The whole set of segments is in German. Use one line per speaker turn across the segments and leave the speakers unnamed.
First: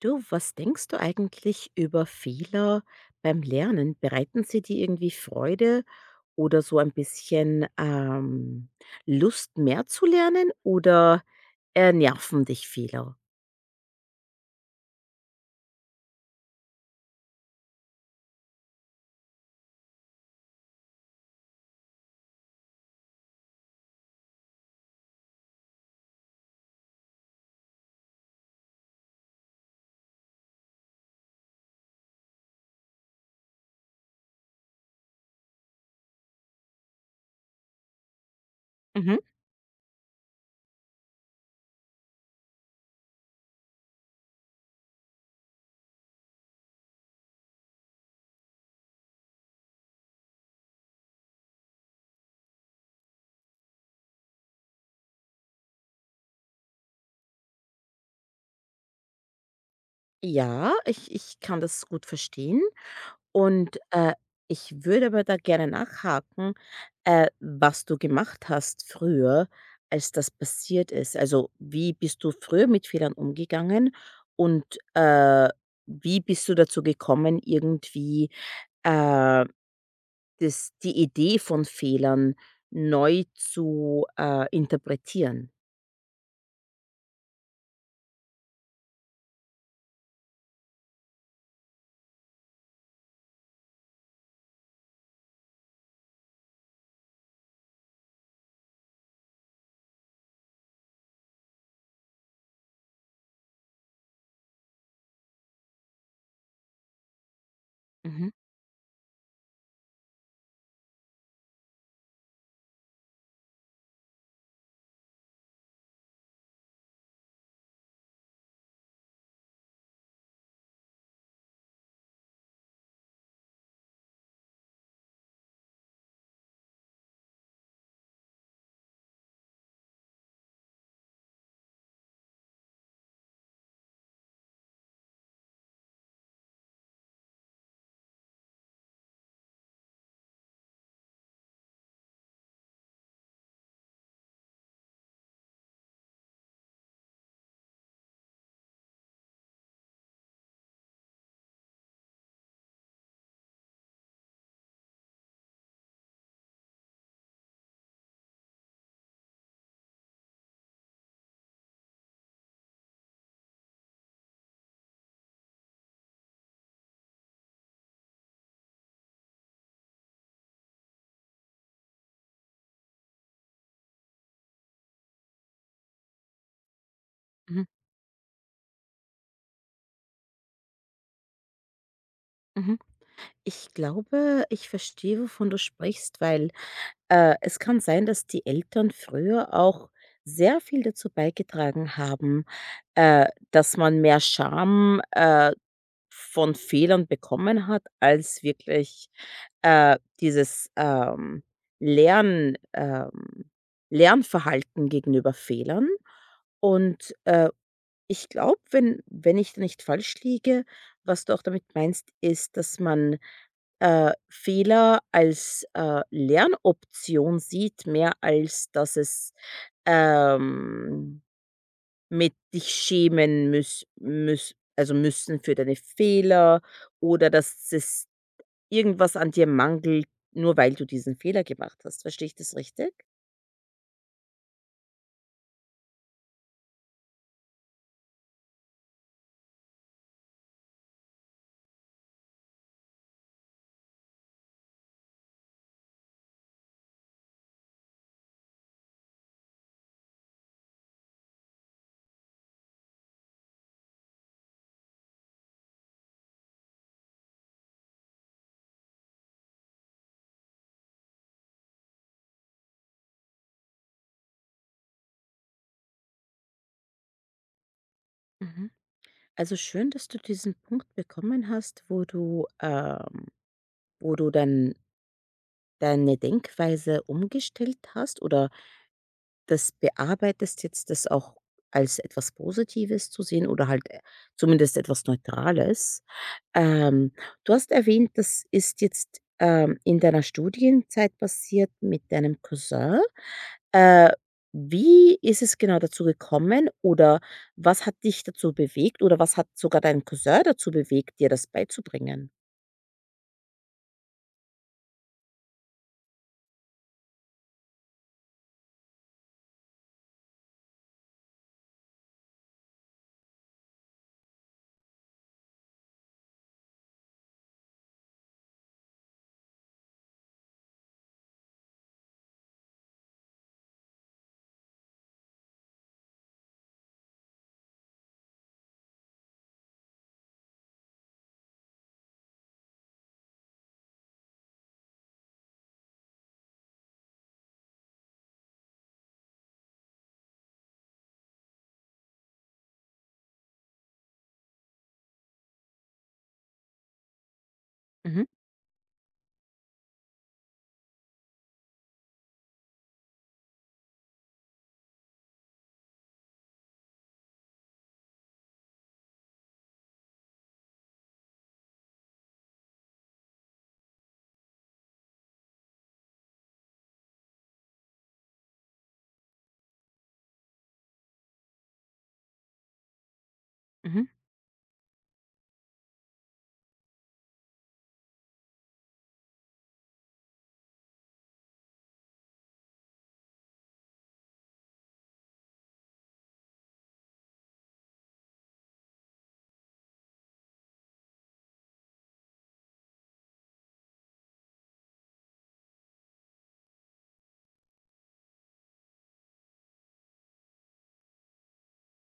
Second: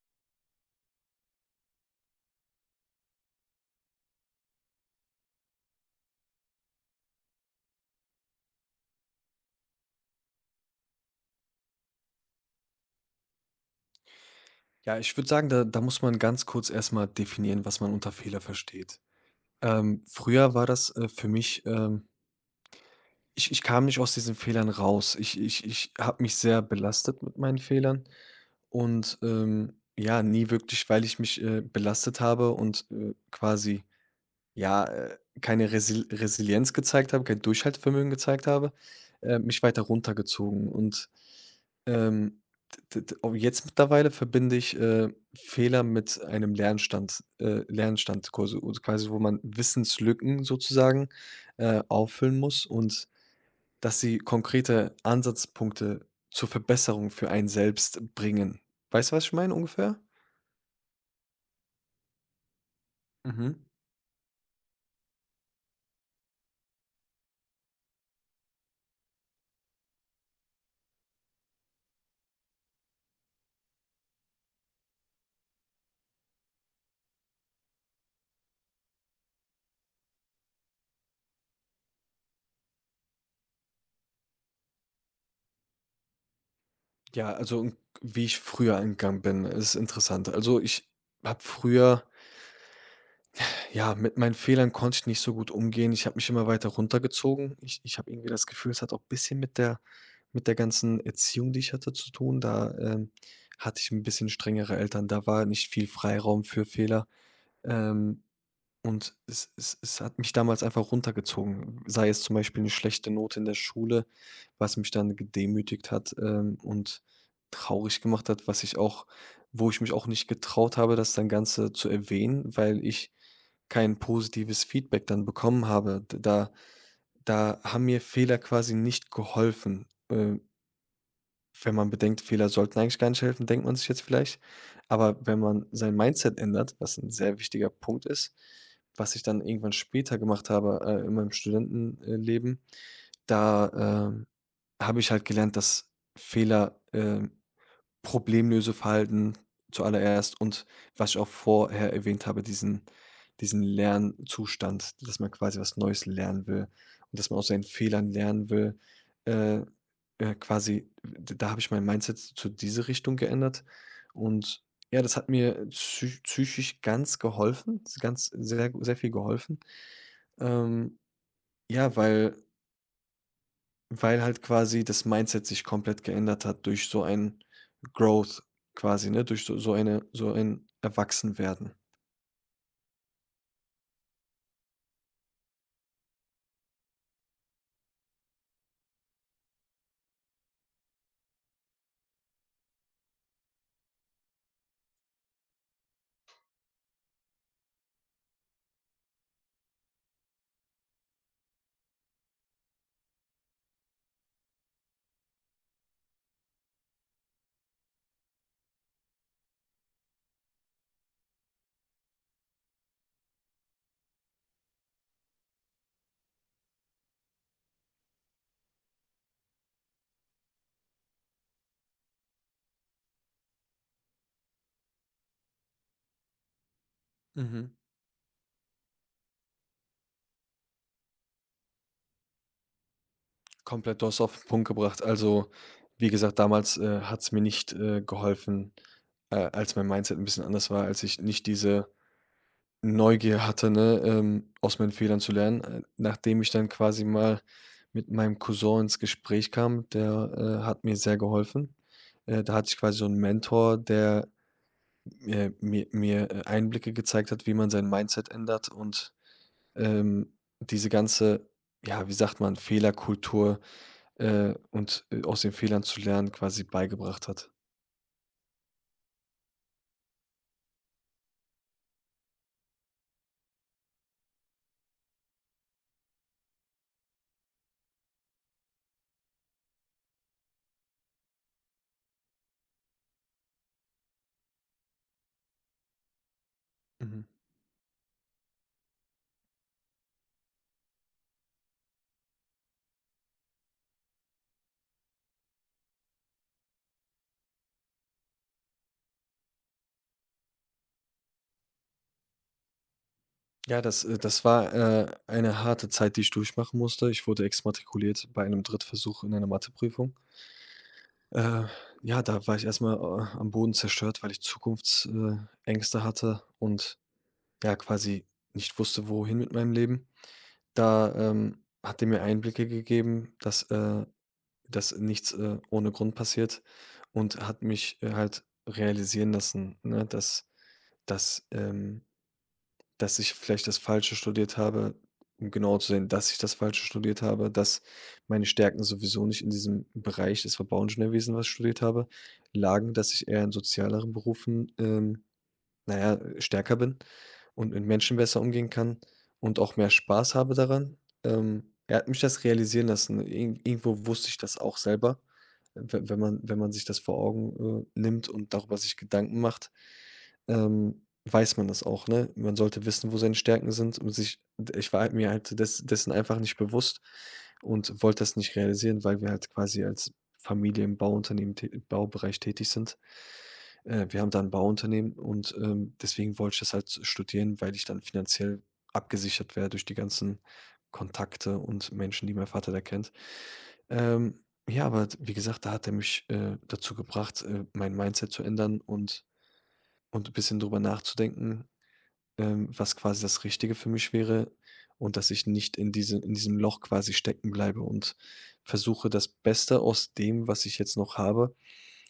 Du, was denkst du eigentlich über Fehler beim Lernen? Bereiten sie dir irgendwie Freude oder so ein bisschen Lust, mehr zu lernen oder nerven dich Fehler?
Ja, ich würde sagen, da muss man ganz kurz erstmal definieren, was man unter Fehler versteht. Früher war das, für mich. Ich kam nicht aus diesen Fehlern raus. Ich habe mich sehr belastet mit meinen Fehlern und, ja, nie wirklich, weil ich mich, belastet habe und, quasi ja, keine Resilienz gezeigt habe, kein Durchhaltevermögen gezeigt habe,
Mhm.
mich weiter runtergezogen. Und ähm, d d d jetzt mittlerweile verbinde ich, Fehler mit einem Lernstand quasi, wo man Wissenslücken sozusagen, auffüllen muss und dass sie konkrete Ansatzpunkte zur Verbesserung für einen selbst bringen. Weißt du, was ich meine ungefähr?
Ja, ich kann das gut verstehen.
Mhm.
Und, äh, Ich würde aber da gerne nachhaken, was du gemacht hast früher, als das passiert ist. Also, wie bist du früher mit Fehlern umgegangen und, äh, wie bist du dazu gekommen, irgendwie, äh, das die Idee von Fehlern neu zu, interpretieren?
Ja, also, n wie ich früher angegangen bin, ist interessant. Also, ich habe früher ja, mit meinen Fehlern konnte ich nicht so gut umgehen. Ich habe mich immer weiter runtergezogen. Ich habe irgendwie das Gefühl, es hat auch ein bisschen mit der ganzen Erziehung, die ich hatte, zu tun. Da, hatte ich ein bisschen strengere Eltern. Da war nicht viel Freiraum für Fehler. Ähm
Mhm,
und es hat mich damals einfach runtergezogen, sei es zum Beispiel eine schlechte Note in der Schule, was mich dann gedemütigt hat, und traurig gemacht hat, was ich auch wo ich mich auch nicht getraut habe, das dann Ganze zu erwähnen, weil ich kein positives Feedback dann bekommen habe. D da da haben mir Fehler quasi nicht geholfen, wenn man bedenkt, Fehler sollten eigentlich gar nicht helfen, denkt man sich jetzt vielleicht. Aber wenn man sein Mindset ändert, was ein sehr wichtiger Punkt ist, was ich dann irgendwann später gemacht habe, in meinem Studentenleben, da, habe ich halt gelernt, dass Fehler, Problemlöseverhalten zuallererst und was ich auch vorher erwähnt habe, diesen Lernzustand, dass man quasi was Neues lernen will und dass man aus seinen Fehlern lernen will. Äh, quasi, d Da habe ich mein Mindset zu diese Richtung geändert und ja, das hat mir psychisch ganz geholfen, ganz sehr viel geholfen. Ähm, ja, weil halt quasi das Mindset sich komplett geändert hat durch so ein
mhm,
Growth quasi, ne? Durch so ein Erwachsenwerden.
mhm. Ich glaube, ich verstehe, wovon du sprichst, weil es kann sein, dass die Eltern früher auch sehr viel dazu beigetragen haben, äh, dass man mehr Scham, von Fehlern bekommen hat, als wirklich, dieses, Lern Lernverhalten gegenüber Fehlern. Und, ich glaube, wenn ich da nicht falsch liege, was du auch damit meinst, ist, dass man Fehler als, Lernoption sieht, mehr als dass es, ähm, mit dich schämen müß also, müssen für deine Fehler oder
Mhm.
dass es irgendwas an dir mangelt, nur weil du diesen Fehler gemacht hast. Verstehe ich das richtig?
Komplett, du auf den Punkt gebracht. Also, wie gesagt, damals, hat es mir nicht, geholfen, als mein Mindset ein bisschen anders war, als ich nicht diese Neugier hatte, ne, aus meinen Fehlern zu lernen. Nachdem ich dann quasi mal mit meinem Cousin ins Gespräch kam, der, hat mir sehr geholfen. Da hatte ich quasi so 'n Mentor, der mir Einblicke gezeigt hat, wie man sein Mindset ändert und, ähm, diese ganze, ja, wie sagt man, Fehlerkultur, und, aus den Fehlern zu lernen quasi beigebracht hat.
Mhm. Also, schön, dass du diesen Punkt bekommen hast, wo du dann deine Denkweise umgestellt hast oder das bearbeitest, jetzt das auch als etwas Positives zu sehen oder halt, zumindest etwas Neutrales. Ähm,
Mhm.
du hast erwähnt, das ist jetzt, in deiner Studienzeit passiert mit deinem Cousin. Äh, wie ist es genau dazu gekommen oder was hat dich dazu bewegt oder was hat sogar deinen Cousin dazu bewegt, dir das beizubringen?
Ja, das das war, eine harte Zeit, die ich durchmachen musste. Ich wurde exmatrikuliert bei einem Drittversuch in einer Matheprüfung. Äh, ja, da war ich erstmal am Boden zerstört, weil ich Zukunftsängste hatte und, ja, quasi nicht wusste, wohin mit meinem Leben. Da, hat er mir Einblicke gegeben, dass, dass nichts, ohne Grund passiert und hat mich, halt realisieren lassen, ne, dass dass, ähm dass ich vielleicht das Falsche studiert habe, um genau zu sehen, dass ich das Falsche studiert habe, dass meine Stärken sowieso nicht in diesem Bereich, das war Bauingenieurwesen, was ich studiert habe, lagen, dass ich eher in sozialeren Berufen, naja stärker bin und mit Menschen
Mhm,
besser umgehen kann und auch mehr Spaß habe daran. Er hat mich das realisieren lassen. Irgendwo wusste ich das auch selber, we wenn man wenn man sich das vor Augen, nimmt und darüber sich Gedanken macht, ähm, weiß man das auch, ne? Man sollte wissen, wo seine Stärken sind und sich ich war halt mir halt dessen einfach nicht bewusst und wollte das nicht realisieren, weil wir halt quasi als Familie im Bauunternehmen tä Baubereich tätig sind.
mhm,
Wir haben da ein Bauunternehmen und, deswegen wollte ich das halt studieren, weil ich dann finanziell abgesichert wäre durch die ganzen Kontakte und Menschen, die mein Vater da kennt. Ähm, ja, aber wie gesagt, da hat er mich, dazu gebracht, mein Mindset zu ändern und ein bisschen drüber nachzudenken, was quasi das Richtige für mich wäre und dass ich nicht in diesem Loch quasi stecken bleibe und versuche, das Beste aus dem, was ich jetzt noch habe,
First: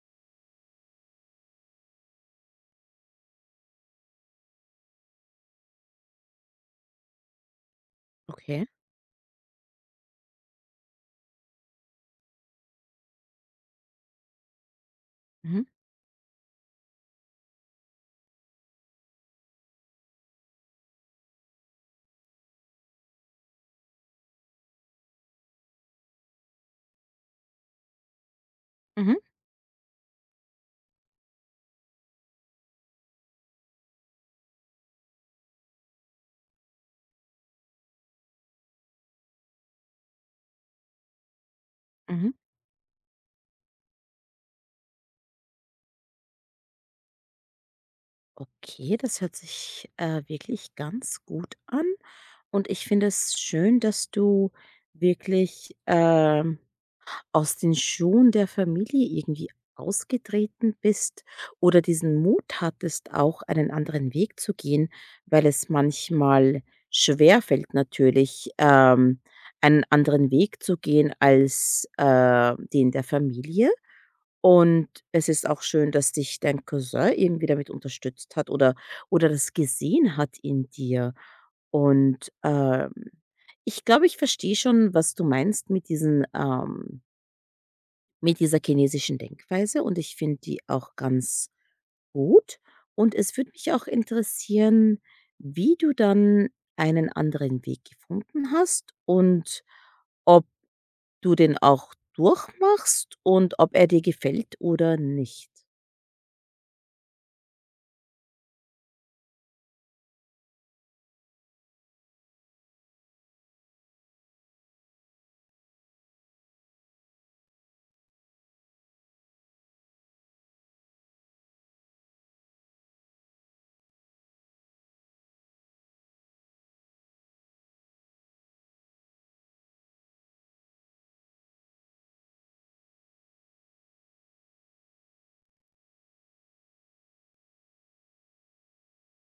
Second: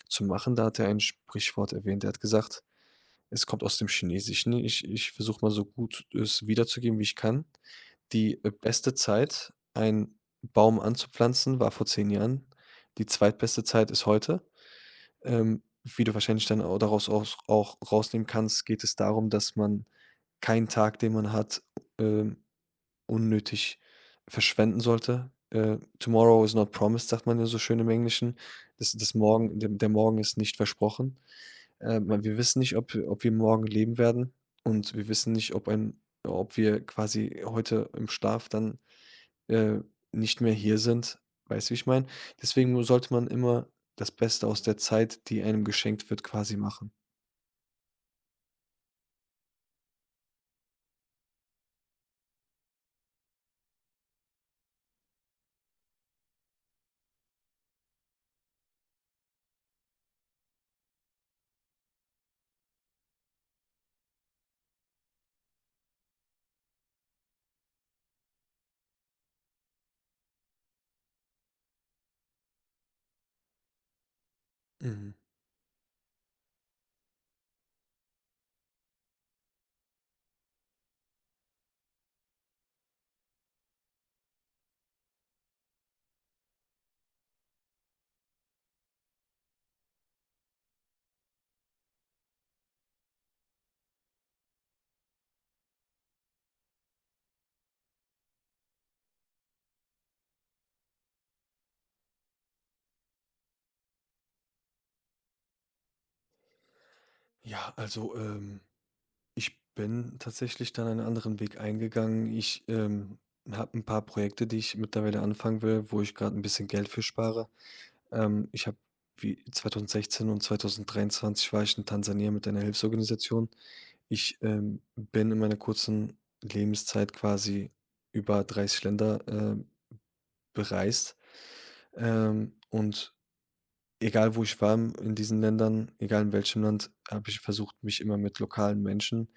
zu machen. Da hat er ein Sprichwort erwähnt. Er hat gesagt, es kommt aus dem Chinesischen. Ich versuche mal so gut es wiederzugeben, wie ich kann. Die,
okay.
beste Zeit, einen Baum anzupflanzen, war vor 10 Jahren. Die zweitbeste Zeit ist heute.
Mhm,
Wie du wahrscheinlich dann au daraus aus auch rausnehmen kannst, geht es darum, dass man keinen Tag, den man hat, ähm, unnötig verschwenden sollte. „Tomorrow is not promised", sagt man ja so schön im Englischen. Das das
mhm,
Morgen der der Morgen ist nicht versprochen. Man Wir wissen nicht, ob ob wir morgen leben werden und wir wissen nicht, ob wir quasi heute im Schlaf dann äh, nicht mehr hier sind. Weißt du, wie ich meine?
mhm.
Deswegen mu sollte man immer das Beste aus der Zeit, die einem geschenkt wird, quasi machen.
Okay, das hört sich, wirklich ganz gut an und ich finde es schön, dass du wirklich, aus den Schuhen der Familie irgendwie ausgetreten bist oder diesen Mut hattest, auch einen anderen Weg zu gehen, weil es manchmal schwer fällt natürlich, einen anderen Weg zu gehen als, den der Familie. Und
Mhm.
es ist auch schön, dass dich dein Cousin irgendwie damit unterstützt hat oder das gesehen hat in dir. Und, ich glaube, ich verstehe schon, was du meinst mit diesen, mit dieser chinesischen Denkweise und ich finde die auch ganz gut. Und es würde mich auch interessieren, wie du dann einen anderen Weg gefunden hast und ob du den auch durchmachst und ob er dir gefällt oder nicht?
Ja, also, ich bin tatsächlich dann einen anderen Weg eingegangen. Ich, habe ein paar Projekte, die ich mittlerweile anfangen will, wo ich gerade ein bisschen Geld für spare. Ich habe wie 2016 und 2023 war ich in Tansania mit einer Hilfsorganisation. Ich, bin in meiner kurzen Lebenszeit quasi über 30 Länder, bereist. Und egal, wo ich war in diesen Ländern, egal in welchem Land, habe ich versucht, mich immer mit lokalen Menschen,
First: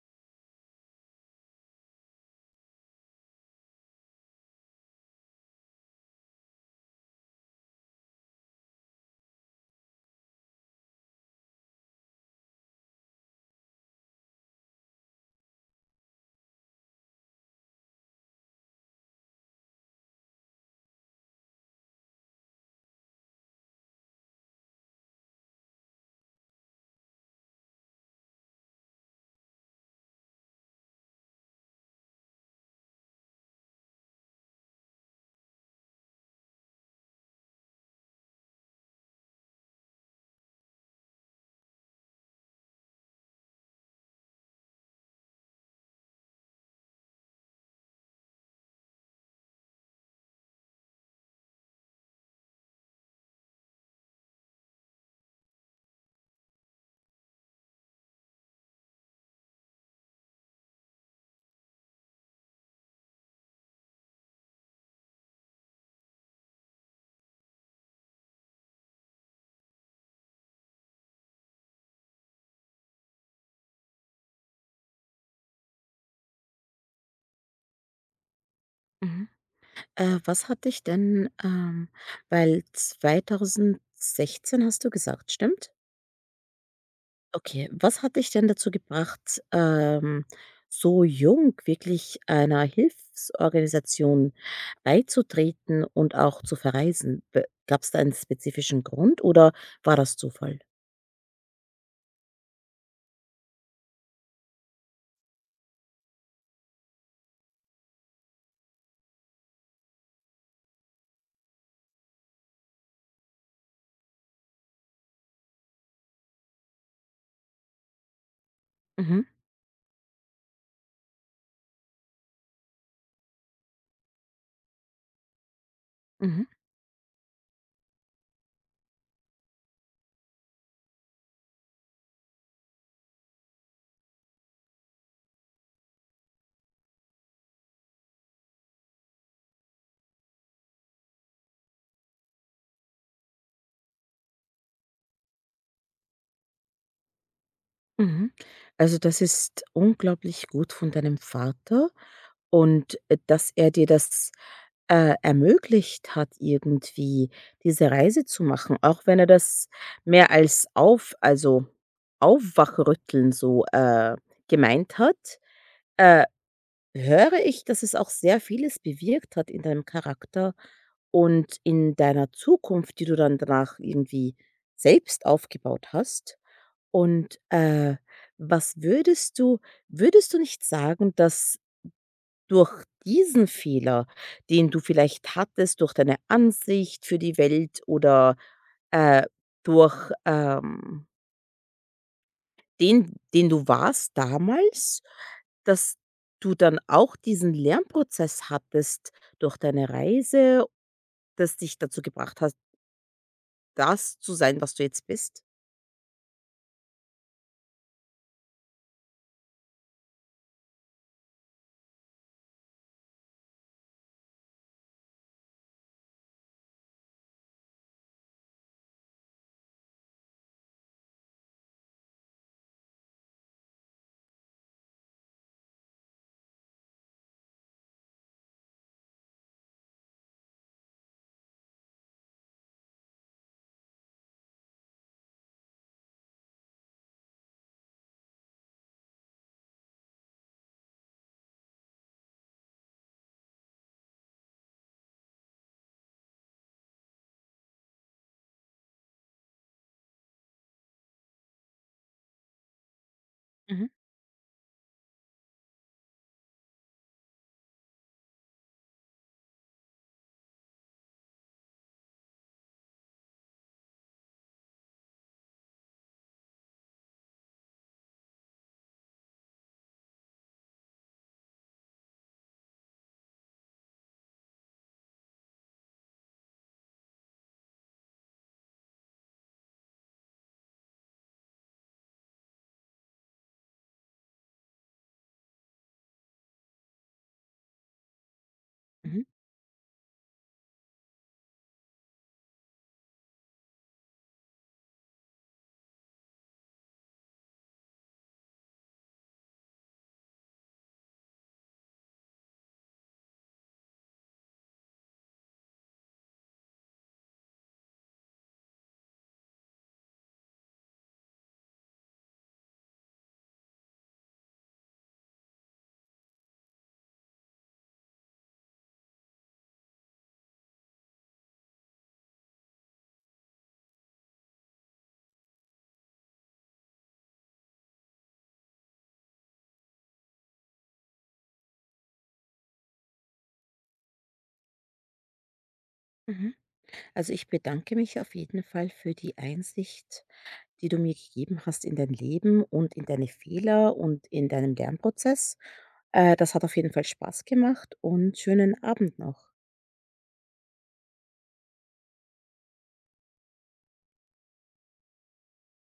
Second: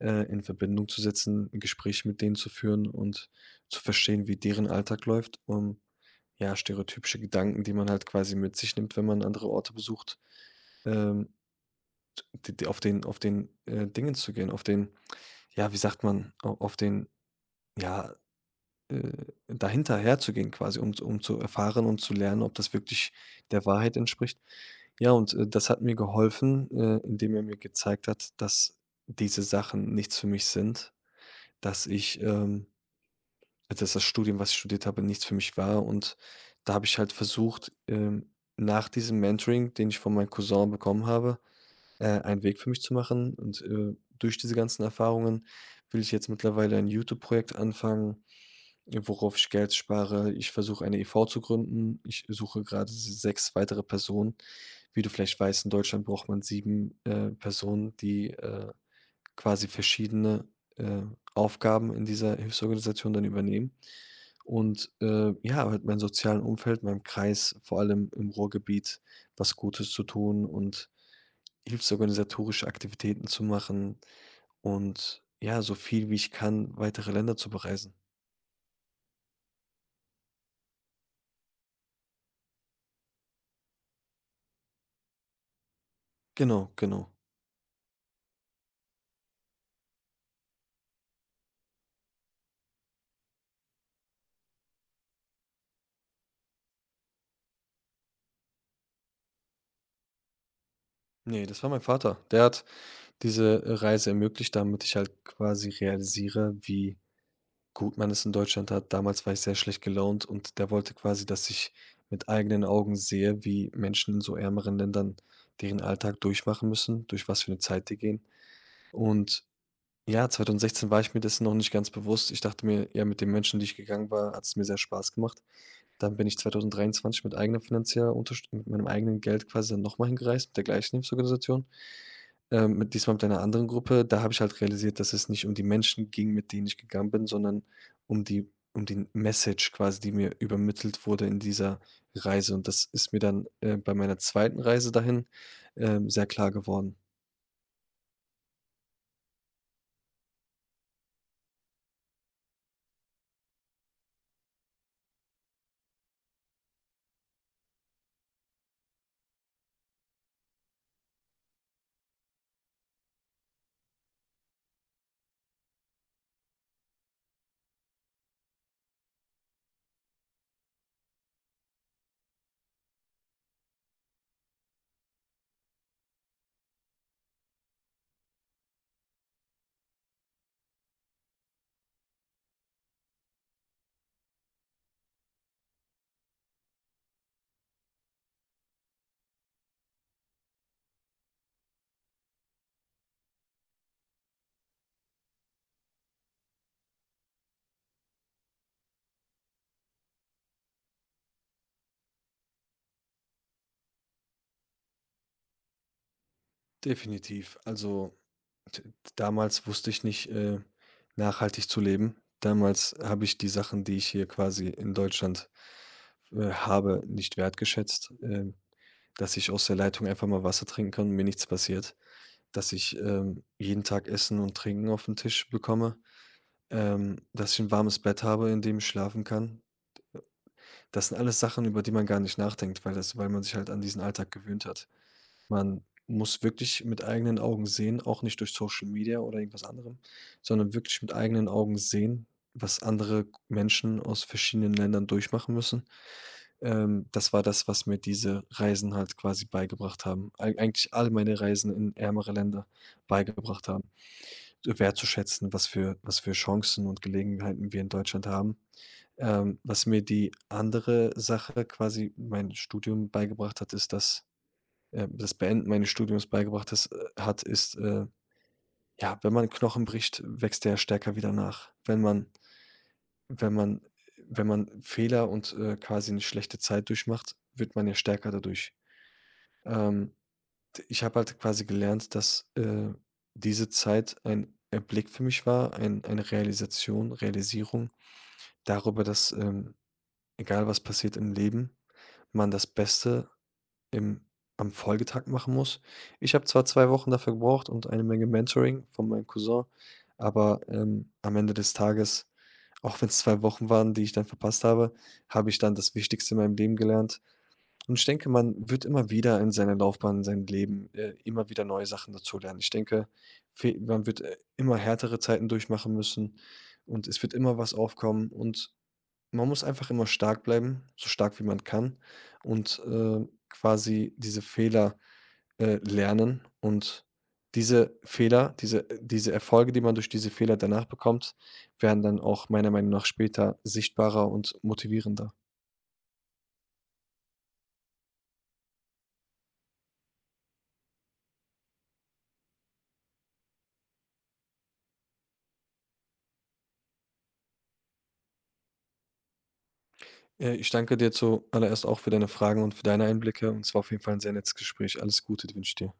in Verbindung zu setzen, 'n Gespräch mit denen zu führen und zu verstehen, wie deren Alltag läuft, um, ja, stereotypische Gedanken, die man halt quasi mit sich nimmt, wenn man andere Orte besucht, ähm, d d auf den auf den Dingen zu gehen, auf den ja, wie sagt man, au auf den, ja, äh, dahinterher zu gehen quasi, um um zu erfahren und zu lernen, ob das wirklich der Wahrheit entspricht. Ja, und, das hat mir geholfen, indem er mir gezeigt hat, dass diese Sachen nichts für mich sind, dass ich, dass das Studium, was ich studiert habe, nichts für mich war. Und da habe ich halt versucht, nach diesem Mentoring, den ich von meinem Cousin bekommen habe, einen Weg für mich zu machen. Und, durch diese ganzen Erfahrungen will ich jetzt mittlerweile ein YouTube-Projekt anfangen, worauf ich Geld spare. Ich versuche, eine e.V. zu gründen. Ich suche gerade 6 weitere Personen. Wie du vielleicht weißt, in Deutschland braucht man 7 Personen, die, quasi verschiedene, äh, Aufgaben in dieser Hilfsorganisation dann übernehmen. Und, ja, halt meinem sozialen Umfeld, meinem Kreis, vor allem im Ruhrgebiet was Gutes zu tun und hilfsorganisatorische Aktivitäten zu machen und ja, so viel wie ich kann, weitere Länder zu bereisen.
Mhm. Was hat dich denn, weil 2016 hast du gesagt, stimmt?
Genau, genau.
Okay. Was hat dich denn dazu gebracht, so jung wirklich einer Hilfsorganisation beizutreten und auch zu verreisen? Gab es da einen spezifischen Grund oder war das Zufall?
Nee, das war mein Vater. Der hat diese, Reise ermöglicht, damit ich halt quasi realisiere, wie gut man es in Deutschland hat. Damals war ich sehr schlecht gelaunt und der wollte quasi, dass ich mit eigenen Augen sehe, wie Menschen in so ärmeren Ländern deren Alltag durchmachen müssen, durch was für eine Zeit die gehen.
Mhm,
Und ja, 2016 war ich mir dessen noch nicht ganz bewusst. Ich dachte mir, ja, mit den Menschen, die ich gegangen war, hat es mir sehr Spaß gemacht. Dann bin ich
mhm,
2023 mit eigener finanzieller Unterstützung, mit meinem eigenen Geld quasi dann noch hingereist, mit der gleichen Hilfsorganisation, mit diesmal mit einer anderen Gruppe. Da habe ich halt realisiert, dass es nicht um die Menschen ging, mit denen ich gegangen bin, sondern um die Message quasi, die mir übermittelt wurde in dieser Reise. Und das ist mir dann, bei meiner zweiten Reise dahin, sehr klar geworden.
mhm. Also, das ist unglaublich gut von deinem Vater, und dass er dir das, ermöglicht hat, irgendwie diese Reise zu machen, auch wenn er das mehr als auf also, Aufwachrütteln so, gemeint hat, äh, höre ich, dass es auch sehr vieles bewirkt hat in deinem Charakter und in deiner Zukunft, die du dann danach irgendwie selbst aufgebaut hast. Und, was würdest du nicht sagen, dass durch diesen Fehler, den du vielleicht hattest, durch deine Ansicht für die Welt oder, äh, durch, den du warst damals, dass du dann auch diesen Lernprozess hattest durch deine Reise, das dich dazu gebracht hat, das zu sein, was du jetzt bist?
Definitiv. Also D Damals wusste ich nicht, nachhaltig zu leben. Damals habe ich die Sachen, die ich hier quasi in Deutschland, habe, nicht wertgeschätzt, dass ich aus der Leitung einfach mal Wasser trinken kann und mir nichts passiert, dass ich, jeden Tag Essen und Trinken auf den Tisch bekomme, dass ich ein warmes Bett habe, in dem ich schlafen kann. Das sind alles Sachen, über die man gar nicht nachdenkt, weil das weil man sich halt an diesen Alltag gewöhnt hat. Man muss wirklich mit eigenen Augen sehen, auch nicht durch Social Media oder irgendwas anderem, sondern wirklich mit eigenen Augen sehen, was andere Menschen aus verschiedenen Ländern durchmachen müssen. Das war das, was mir diese Reisen halt quasi beigebracht haben. Eigentlich all meine Reisen in ärmere Länder beigebracht haben,
Mhm,
so wertzuschätzen, was für Chancen und Gelegenheiten wir in Deutschland haben. Was mir die andere Sache quasi mein Studium beigebracht hat, ist, dass das Beenden meines Studiums beigebracht ist hat, ist, ja, wenn man Knochen bricht, wächst der stärker wieder nach. Wenn man wenn man Fehler und, quasi eine schlechte Zeit durchmacht, wird man ja stärker dadurch. Ähm, d Ich habe halt quasi gelernt, dass, diese Zeit ein Erblick für mich war, eine Realisation Realisierung darüber,
mhm,
dass, egal was passiert im Leben, man das Beste im am Folgetag machen muss. Ich habe zwar 2 Wochen dafür gebraucht und eine Menge Mentoring von meinem Cousin, aber, am Ende des Tages, auch wenn es 2 Wochen waren, die ich dann verpasst habe, habe ich dann das Wichtigste in meinem Leben gelernt. Und ich denke, man wird immer wieder in seiner Laufbahn, in seinem Leben, immer wieder neue Sachen dazulernen. Ich denke, fe man wird, immer härtere Zeiten durchmachen müssen und es wird immer was aufkommen und man muss einfach immer stark bleiben, so stark wie man kann und, quasi diese Fehler, lernen und diese Fehler, diese Erfolge, die man durch diese Fehler danach bekommt, werden dann auch meiner Meinung nach später sichtbarer und motivierender.
mhm. Also, ich bedanke mich auf jeden Fall für die Einsicht, die du mir gegeben hast in dein Leben und in deine Fehler und in deinem Lernprozess. Das hat auf jeden Fall Spaß gemacht und schönen Abend noch.
Ich danke dir zuallererst auch für deine Fragen und für deine Einblicke und es war auf jeden Fall ein sehr nettes Gespräch. Alles Gute wünsche ich dir.